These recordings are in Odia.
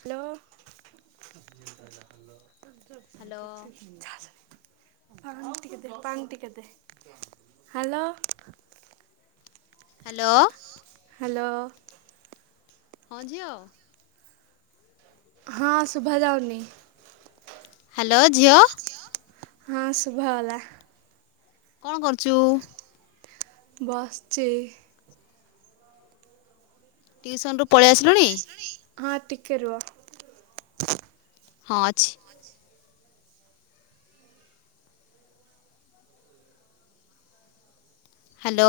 ହାଲୋ। ହ୍ୟାଲୋ ଆଉ ଟିକେ ଦେ ପାଣି ଟିକେ ଦେ ହାଲୋ। ହାଲୋ। ହାଲୋ। ହଁ ଝିଅ। ହଁ ଶୁଭା ଯାଉନି। ହାଲୋ ଝିଅ। ହଁ ଶୁଭ ଗଲା। କଣ କରୁଚୁ? ବସଚି। ଟିଉସନ୍ ରୁ ପଳେଇ ଆସିଲୁଣି? ହଁ ଟିକେ ରୁହ। ହଁ ଅଛି। ହାଲୋ।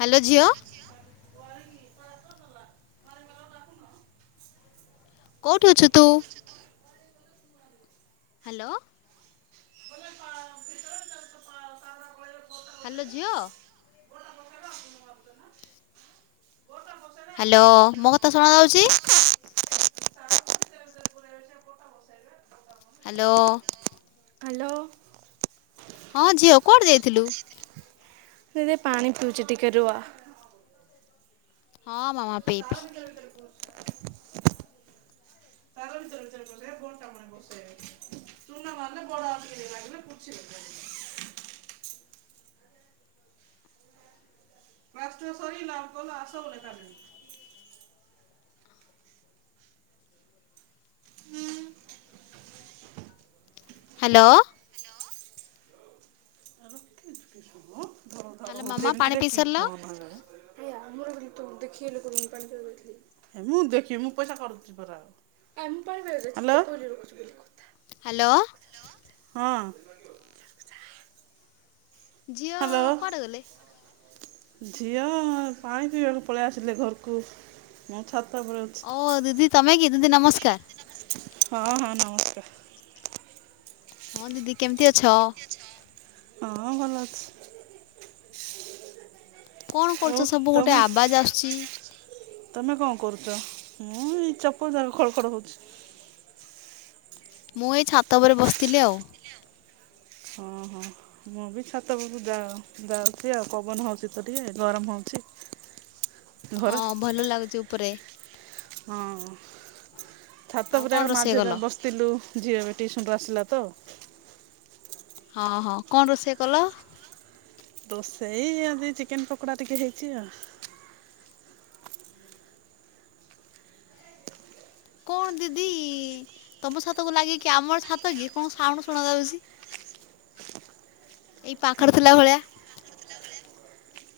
ହାଲୋ ଝିଅ। କଉଠି ଅଛୁ ତୁ? ହାଲୋ। ହାଲୋ ଝିଅ। ହାଲୋ ମୋ କଥା ଶୁଣାଯାଉଚି? ହାଲୋ। ହାଲୋ। ହଁ ଝିଅ କୁଆଡ଼େ ଯାଇଥିଲୁ? ସେ ଯେ ପାଣି ପଉଚି ଟିିକେ ରୁଅ। ହଁ ମାମା ପିଇ ପି। [unintelligible] ହେ ବଡଟା ମାନେ ବସେ। ଚୁନା ମାରିଲେ ବଡ଼ ଆଉ ଟିକେ ଲାଗିଲେ ପୁଛି [inaudible] ପ୍ଲାଷ୍ଟର ସରିଲା କଲ ଆସ ବୋଲେ ତାଙ୍କେ। ହାଲୋ। ହ୍ୟାଲୋ ଓହୁତେ ମାମା ପାଣି ଏମିତିରେ ପିଇ କି ସାରିଲ ଫୋନ୍ ହେଲା ବା? ହେ ମୁଁ ଦେଖି ମୁଁ ପଇସା କାଡ଼ୁଚି ପରା ହାଲୋ। ହାଲୋ। ହଁ। ଝିଅ। ହାଲୋ। କୁଆଡ଼େ ଗଲେ? ଝିଅ ପାଣି ପିଇବାକୁ ପଳିଆସିଲେ ଘରକୁ ମୁଁ ଛାତ ଓପରେ ଅଛ୍ ଓ ଦିଦି ତମେ କି ଦିଦି ନମସ୍କାର। ହଁ ହଁ ନମସ୍କାର। ହଁ ଦିଦି କେମତି ଅଛ? ହଁ ଭଲ ଅଛି। କଣ ଆଉ କରୁଚ ସବୁ ଗୋଟେ ତମେ ଆବାଜ ଆସୁଚି? ତମେ କଁ କରୁଚ? ମୁଁ ଏଇ ଚପ ଯାକ ଖଡ ଖଡ ହଉଚି। ମୁଁ ଏଇ ଛାତ ଓପରେ ବସତିଲି ଆଉ। ହଁ ହଁ। ମୁଁ ବି ଛାତ ଓପରକୁ ଯା ଯାଉଚି ଆଉ ପବନ ହେଉଚି ତ ଟିକେ ଗରମ ହଉଚି। ହଁ ଭଲ ଲାଗୁଚି ଉପରେ। ହଁ ଛାତ ଆଉ ଓପରେ କଣ ଆକା ମା ରୋଷେଇ ଝିଅ କଲ? ଯାକ ବସ୍ ତିଲୁ ଝିଅ ଏବେ ଟିସନରୁ ଆସିଲା ତ। ହଁ ହଁ କଣ ରୋଷେଇ କଲ? ରୋଷେଇ ଆଜି ଚିକେନ ପକୋଡା ଟିକେ ହେଇଚି ଆ। କଣ ଦିଦି ତମ ଛାତକୁ ଲାଗିକି ଆମର ଛାତ କି କଣ ସାଉଣ୍ଡୁ ଶୁଣାଯାଉଚି। ଏଇ ପାଖରେ ଥିଲା ଭଳିଆ।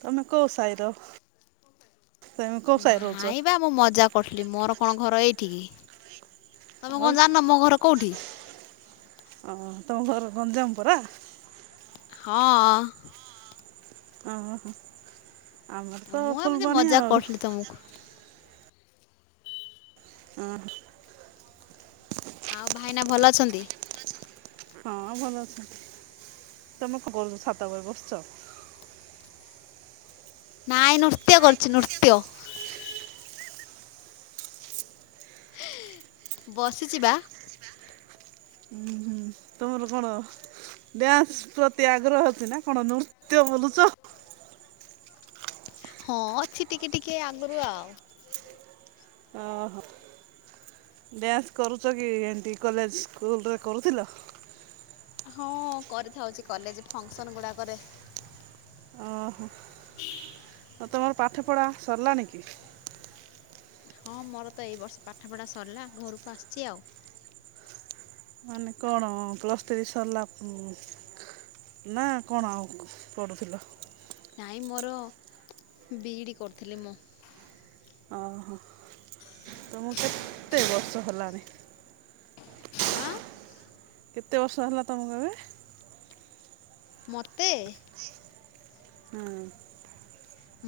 ତମେ କୋଉ ସାଇର? ନାଇଁ ବା ମୁଁ ମଜା କରୁଥିଲି ମୋର କଣ ଘର ଏଇଠି କି। ତମେ ଆଉ କଣ ଜାନିନ ମୋ ଘର କୋଉଠି? ଓ ତମ ଘର ଗଞ୍ଜାମ ପରା। ହଁଅ। ଅହ ଆମର ତ ଫୁଲବାଣୀ ଆଉ। ତମୁଖୁ ଉଁ ହୁଁ। ଆଉ ଭାଇନା ଭଲ ଅଛନ୍ତି? ହଁ ଭଲ ଅଛନ୍ତି। ତମେ କଣ କରୁଚ? ଛାତ ଉପରେ ବସିଚ। ନାଇ ନୃତ୍ୟ କରୁଛି ନୃତ୍ୟ। ବସିଚି ବା। ଉଁ ହୁଁ। ତୁମର କଣ ଡ୍ୟାନ୍ସ ପ୍ରତି ଆଗ୍ରହ ଅଛି ନା କଣ ନୃତ୍ୟ ବୋଲୁଛ? ହଁ ଅଛି ଟିକେ ଟିକେ ଆଗରୁ ଆଉ। ଓହୋ। ଡ୍ୟାନ୍ସ କରୁଛ କି ଏନ୍ତି କଲେଜ ସ୍କୁଲରେ କରୁଥିଲ। ହଁ କରିଥାଉଛି କଲେଜେ ଫଙ୍କସନ୍ ଗୁଡାକରେ। ଓହୋ। [inaudible] ଆଉ ତମର ପାଠପଢ଼ା ସରିଲାଣି କି? ହଁ ମୋର ତ ଏଇ ବର୍ଷ ପାଠପଢ଼ା ସରିଲା। ଘରକୁ ଆସିଚି ଆଉ। ମାନେ କଣ ପ୍ଲସ୍ ଥ୍ରୀ ସରିଲା? ନା କଣ ଆଉ ପଢୁଥିଲ? ନାହିଁ ମୋର ବି ଇ ଡ଼ି କରିୁଥିଲି ମୁଁ। ଓହୋ। ତମକୁ କେତେ ବର୍ଷ ହେଲାଣି? ଆଁ। କେତେ ବର୍ଷ ହେଲା ତମକୁ ଏବେ? ମତେ ହୁଁ।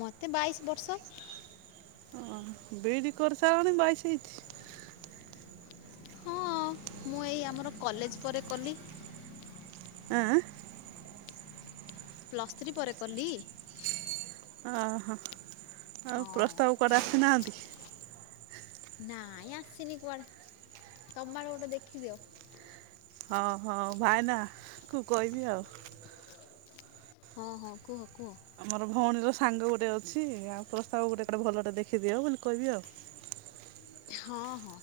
ମତେ ବାଇଶି ବର୍ଷ। ବି ଇ ଡି କରିସାରିଲଣି ବାଇଶ ହେଇଛି। ହଁ, ମୁଁ ଏଇ ଆମର କଲେଜ ପରେ କଲି। ଆଁ। ପ୍ଲସ୍ ଥ୍ରୀ ପରେ କଲି। ଓହୋ। ଆଉ ହଁ ପ୍ରସ୍ତାବ କୁଆଡେ ଆସିନାହାନ୍ତି? ନାଇଁ ଆସିନି କୁଆଡେ? ତମ ଆଡେ ଗୋଟେ ଦେଖିଦିଅ। ହଉ ହଉ ଭାଇନା କୁ କହିବି ଆଉ। ହଁ ହଁ କୁହ କୁହ। ଆମର ଭଉଣୀର ସାଙ୍ଗ ଗୋଟେ ଅଛି। ଆଉ ପ୍ରସ୍ତାବ ଗୋଟେ କୁଆଡେ ଭଲଟେ ଦେଖିଦିଅ ବୋଲି କହିବି ଆଉ। ହଁ ହଁ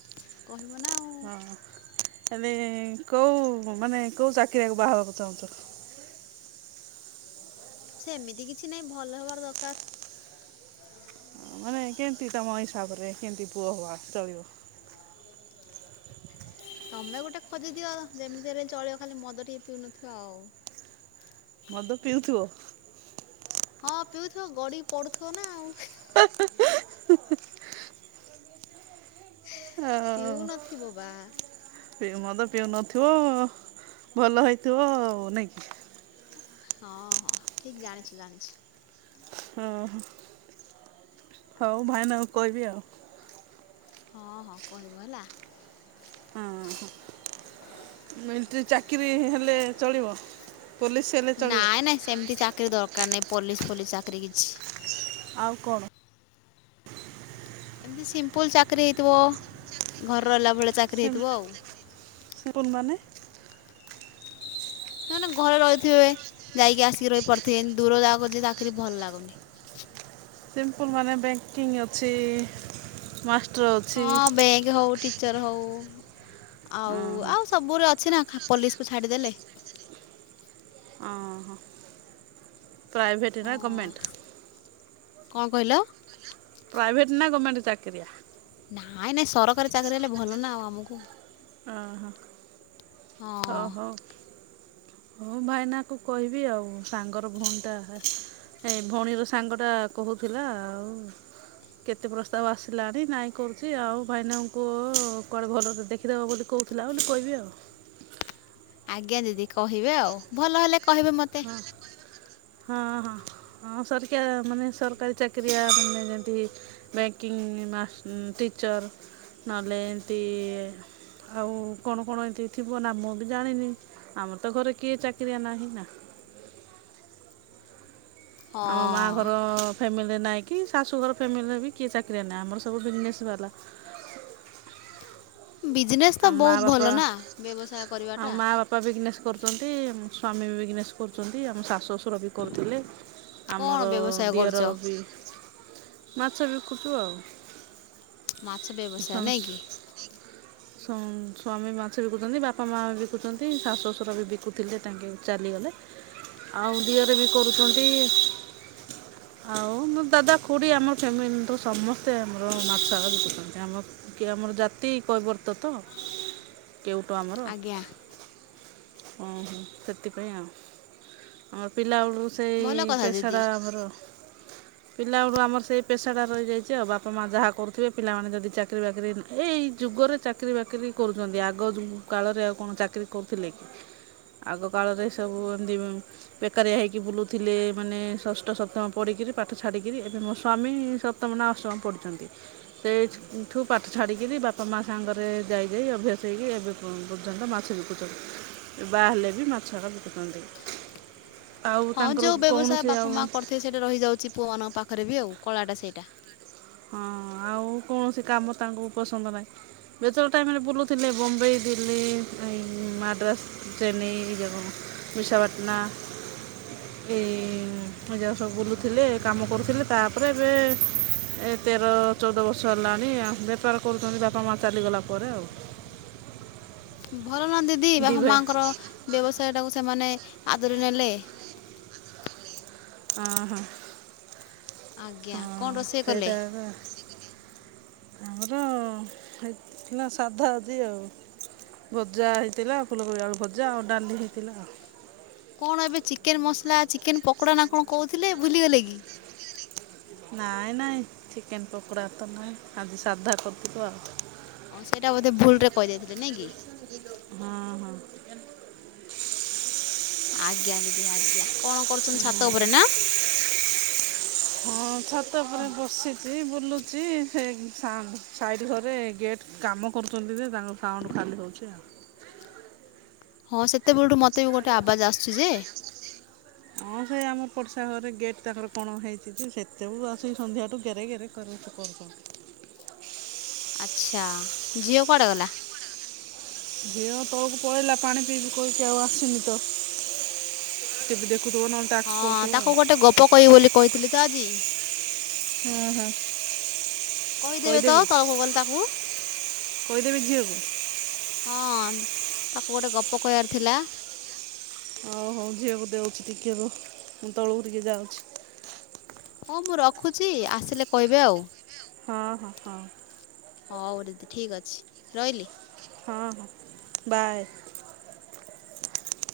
କହିବ ନା ଆଉ। ହଁ ହେଲେ କୋଉ ମାନେ କୋଉ ଚାକିରିଆକୁ ବାହାହେବାକୁ ଚାହୁଁଛ। ସେମିତି କିଛି ନାଇଁ। ଭଲ ହବାର ଦରକାର। ମାନେ କେନ୍ତି ତମ ହିସାବରେ କେମିତି ପୁଅ ହେବା ଚଳିବ। ତମେ ଗୋଟେ ଖୋଜିଦିଅ। ଯେମିତି ହେଲେ ଚଳିବ ଖାଲି ମଦ ଟିକେ ପିଉନଥିବ ଆଉ। ମଦ ପିଉଥିବ। ହଁ ପିଉଥିବ। ଗଡିକି ପଡୁଥିବ ନା ଆଉ। [unintelligible] ଓ। ପିଉନଥିବ ବା ସେ ମଦ ପିଉ ନଥିବ। ଭଲ ହେଇଥିବ ଆଉ ନାଇଁ କି? ହଁ ହଁ ଠିକ୍ ଜାଣିଛ, ଜାଣିଛି। ହଁ। ହଉ ଭାଇନାକୁ କହିବି ଆଉ। ହଁ, ହଁ କହିବ ହେଲା। ହଁ, ହଁ। ମୁଁ ଏମିତିରେ ଚାକିରି ହେଲେ ଚଳିବ, ପୋଲିସ୍ ନାଇଁ ନାଇଁ ସେମିତି ଚାକିରୀ ଦରକାର ନାହିଁ ପୋଲିସ ଫୋଲିସ ଚାକିରି କିଛି। ଆଉ କଣ? ଏମିତି ସିମ୍ପଲୁ ଚାକିରି ହେଇଥିବ, ଘର ରହିଲା ଭଳିଆ ଚା ସେମାନଙ୍କୁ ଦେଖୀ ଯାଇଥିଲି, କଉମାନେ? ମାନେ ଘରେ ରହିଥିବେ ଯାଇକି ଆସିକି ରହିପାରୁଥିବେ, ଏମିତି ଦୂର ଯାଗାକୁ ଯେ ଚାକିରି ଭଲ ଲାଗୁନି। ସିମ୍ପଲ୍ ମାନେ ବ୍ୟାଙ୍କିଙ୍ଗ ଅଛି, ମାଷ୍ଟ ହଁ, ବ୍ୟାଙ୍କ ହଉ ଟିଚର ହଉ, ହଁ ଆଉ ହଁ ଆଉ ସବୁରେ ଅଛି ନା ପୋଲିସକୁ ଛାଡ଼ିଦେଲେ ଓହୋ। ପ୍ରାଇଭେଟ୍ ନା ହଁ ଗଭର୍ମେଣ୍ଟ? କଣ କହିଲ? ପ୍ରାଇଭେଟ୍ ନା ଗର୍ମେଣ୍ଟ ଚାକିରିଆ? ନାଇଁ ନାଇଁ ସରକାରୀ ଚାକିରି ହେଲେ ଭଲ ନା ଆଉ ଆମକୁ। ଓହୋ ଓ ହଁ ହଉ। ହଁ ଭାଇନାକୁ କହିବି ଆଉ ସାଙ୍ଗର ଭଉଣୀଟା ଏଇ ଭଉଣୀର ସାଙ୍ଗ ଟା କହୁଥିଲା ଆଉ। କେତେ ପ୍ରସ୍ତାବ ଆସିଲାଣି ନାଇଁ କରୁଛି ଆଉ, ଭାଇନାଙ୍କୁ କୁହ କୁଆଡେ ଭଲରେ ଦେଖ ଦେବ ବୋଲି କହୁଥିଲା ବୋଲି କହିବି ଆଉ। ଆଜ୍ଞା ଦିଦି କହିବେ ଆଉ ଭଲ ହେଲେ କହିବେ ମତେ। ହଁ, ହଁ, ହଁ, ସରକାରୀ ମାନେ ସରକାରୀ ଚାକିରିଆ ମାନେ ଯେମିତି ବ୍ୟାଙ୍କିଙ୍ଗ ମାଷ୍ଟ ଟିଚର୍ ନହେଲେ ଏମିତି ଆଉ କଣ କଣ ଏମତି ଥିବ ନା ମୁଁ ବି ଜାଣିନି ଆମ ତ ଘରେ କିଏ ଚାକିରିଆ ନାହିଁ ନା। ଆମ ମା ହଁ ଘର ଫ୍ୟାମିଲିରେ ନାହିଁ କି ଶାଶୁଘର ଫ୍ୟାମିଲିରେ ବି କିଏ ଚାକିରିଆ ନାହିଁ ଆମର ସବୁ ବିଜନେସ୍ ବାଲା। ବିଜନେସ୍ ତ ଆମ ମାଆ ବହୁତ ବାପା ଭଲ ନା ବ୍ୟବସାୟ ଆମ କରିବାଟା। ମାଆ ବାପା ବିଜନେସ୍ କରୁଛନ୍ତି, ସ୍ୱାମୀ ବି ବିଜନେସ୍ କରୁଛନ୍ତି, ଆମ ଶାଶୁ ଶଶୁ ବି କରୁଥିଲେ। କ'ଣ ଆମର ବ୍ୟବସାୟ କରୁଛ ଦିଅର ବି ମାଛ ବିକୁଛୁ ଆଉ। ମାଛ ବ୍ୟବସାୟ ନାଇଁ କି? ସ୍ୱା--ସ୍ୱାମୀ ମାଛ ବିକୁଛନ୍ତି, ବାପା ମା ବିକୁଛନ୍ତି, ଶାଶୁ ଶଶୁର ବି ବିକୁଥିଲେ ତାଙ୍କେ ଚାଲିଗଲେ। ଆଉ ଦିଅର ବି କରୁଛନ୍ତି। [unintelligible] ଆଉ ମୋ ଦାଦା, ଖୁଡ଼ି ଆମ ଫ୍ୟାମିଲିର ସମସ୍ତେ ଆମର ମାଛ ବିକୁୁଛନ୍ତି ଆମ କି ଆମର ଜାତି କୈିବର୍ତ୍ତ ତ କେଉଟ ଆମର। ଆଜ୍ଞା ଓହୋ, ସେଥିପାଇଁ ଆଉ। ଆଉ ପିଲାବେଳୁ ସେଇ ଭଲ କଥା ଦିଦି ପେସାଟା ଆମର ପିଲାବେଳୁ ଆମର ସେଇ ପେସାଟା ରହିଯାଇଛି ଆଉ ବାପା ମାଆ ଯାହା କରୁଥିବେ ପିଲାମାନେ ଯଦି ଚାକିରି ବାକିରି ଏଇ ଯୁଗରେ ଚାକିରୀ ବାକିରି କରୁଛନ୍ତି। ଆଗ ଯୁ--କାଳରେ ଆଉ କଣ ଚାକିରୀ କରୁଥିଲେ କି? ଆଗ କାଳରେ ସବୁ ଏମିତି ଉନ୍ ବେକାରିଆ ହେଇକି ବୁଲୁଥିଲେ ମାନେ ଷଷ୍ଠ ସପ୍ତମ ପଢିକିରି ପାଠ ଛାଡିକିରି, ଏବେ ମୋ ସ୍ଵାମୀ ସ ସପ୍ଟମ ନା ଅଷ୍ଟମ ପଢିଛନ୍ତି। ସେଇଠୁ ପାଠ ଛାଡିକିରି ବାପା ମା ସାଙ୍ଗରେ ଯାଇ ଯାଇ ଅଭ୍ୟାସ ହେଇକି ଏବେ କଣ କରୁଛନ୍ତି ନା, ମାଛ ବିକୁଛନ୍ତି। ବାହାହେଲେ ବି ମାଛ ବିକୁଛନ୍ତି। ଆଉ ହଁ ତାଙ୍କର ଯେଉଁ ବ୍ୟବସାୟ କୌଣସି ବାପା ଆଉ ମାଆ କରିଥିବେ ସେଇଟା ରହିଯାଉଛି ପୁଅମାନଙ୍କ ପାଖରେ ବି ଆଉ କଳାଟା ସେଇଟା। ହଁ ଆଉ କୌଣସି କାମ ତାଙ୍କୁ ପସନ୍ଦ ନାହିଁ। ବେଚର ଟାଇମ୍ ରେ ବୁଲୁଥିଲେ ବମ୍ବେଇ, ଦିଲ୍ଲୀ, ଏ ମାଡ୍ରାସ୍। ଟ୍ରେନିଂ ଯିବାକୁ ବିଶାଖାପାଟନା ଏଇ ଜାଗା ସବୁ ବୁଲୁଥେଲେ କାମ କରୁଥେଲେ। ତାପରେ ଏବେ ଏ ତେର ଚଉଦ ବର୍ଷ ହେଲାଣି ବେପାର କରୁଛନ୍ତି ବାପା ମାଆ ଚାଲିଗଲା ପରେ ଆଉ। ଭଲ ନା ଦିଦି ଦି ବାପା ଭାଇ ମା ଙ୍କର ବ୍ୟବସାୟଟାକୁ ସେମାନେ ଆଦରି ନେଲେ। ହଁ ହଁ, ଆଜ୍ଞା କ'ଣ ହଁ ରୋଷେଇ କଲେ ସେଇଟା ତ ଆମର ହେଇଥିଲା ସାଧା ଆଜି ଆଉ। ଭଜା ହେଇଥିଲା ଫୁଲକୋବି ଆଳୁ ଭଜା, ଆଉ ଡାଲି ହେଇଥିଲା। କଣ ଏବେ ଚିକେନ ମସଲା ଚିକେନ ପକୋଡ଼ା ନା କଣ କହୁଥିଲେ ଭୁଲିଗଲେ କି? ନାଇଁ ନାଇଁ ଚିକେନ ପକୋଡ଼ା ତ ନାହିଁ, ଆଜି ସାଧା କରିଥିଲୁ ଆଉ। ହଁ ସେଇଟା ବୋଧେ ଭୁଲରେେ କହିଦେଇଥିଲେ, ନାଇଁ କି? ହଁ ହଁ। ଆଜ୍ଞା ଦିଦି ଆଜ୍ଞା, କଣ କରୁଛନ୍ତି ଛାତ ଉପରେ ନା? ହଁ ଛାତ ପରେ ବସିଛି, ବୁଲୁ ଛି, ସେ ସାଇଟ୍ ଘରେ ଗେଟ୍ କାମ କରୁଛନ୍ତି ଯେ ତାଙ୍କ ସାଉଣ୍ଡ ଖାଲି ହଉଛି ଆଉ। ହଁ ସେତେବେଳଠୁ ମତେ ବି ଗୋଟେ ଆବାଜ ଆସୁଛି ଯେ। ହଁ ସେ ଆମ ପଡ଼ିଶା ଘରେ ଗେଟ୍ ତାଙ୍କର କଣ ହେଇଛି ଯେ, ସେତେବେଳୁ ଆସି ସନ୍ଧ୍ୟାଠୁ ଗେରେ ଗେରେ [unintelligible] କଣ କରୁଛନ୍ତି। ଆଛା ଝିଅ କୁଆଡେ ଗଲା? ଝିଅ ତଳକୁ ପଳେଇଲା ପାଣି ପିଇବି କହିକି ଆଉ ଆସିନି ତ। ଟିଭି ଦେଖୁଥିବ ନା। ହଁ ତାକୁ ଗୋଟେ ଗପ କହିବି ବୋଲି କହିଥିଲି ତ ଆଜି। ଓହୋ। କହିଦେବେ ତ ତଳକୁ ଗଲେ ତାକୁ। କହିଦେବି ଝିଅ କୁ? ହଁ ତାକୁ ଗୋଟେ ଗପ କହିଆର ଥିଲା। ହଉ ହଉ ଝିଅକୁ ଦଉଛି ଟିକେ ରୁହ, ମୁଁ ତଳୁକୁ ଟିକେ ଯାଉଛି। ହଁ ମୁଁ ରଖୁଛି ଆସିଲେ କହିବେ ଆଉ। ହଁ ହଁ- ହଁ। ହଁ ହଉ ଦିଦି ଠିକ୍ ଅଛି ରହିଲି। ହଁ ବାଏ।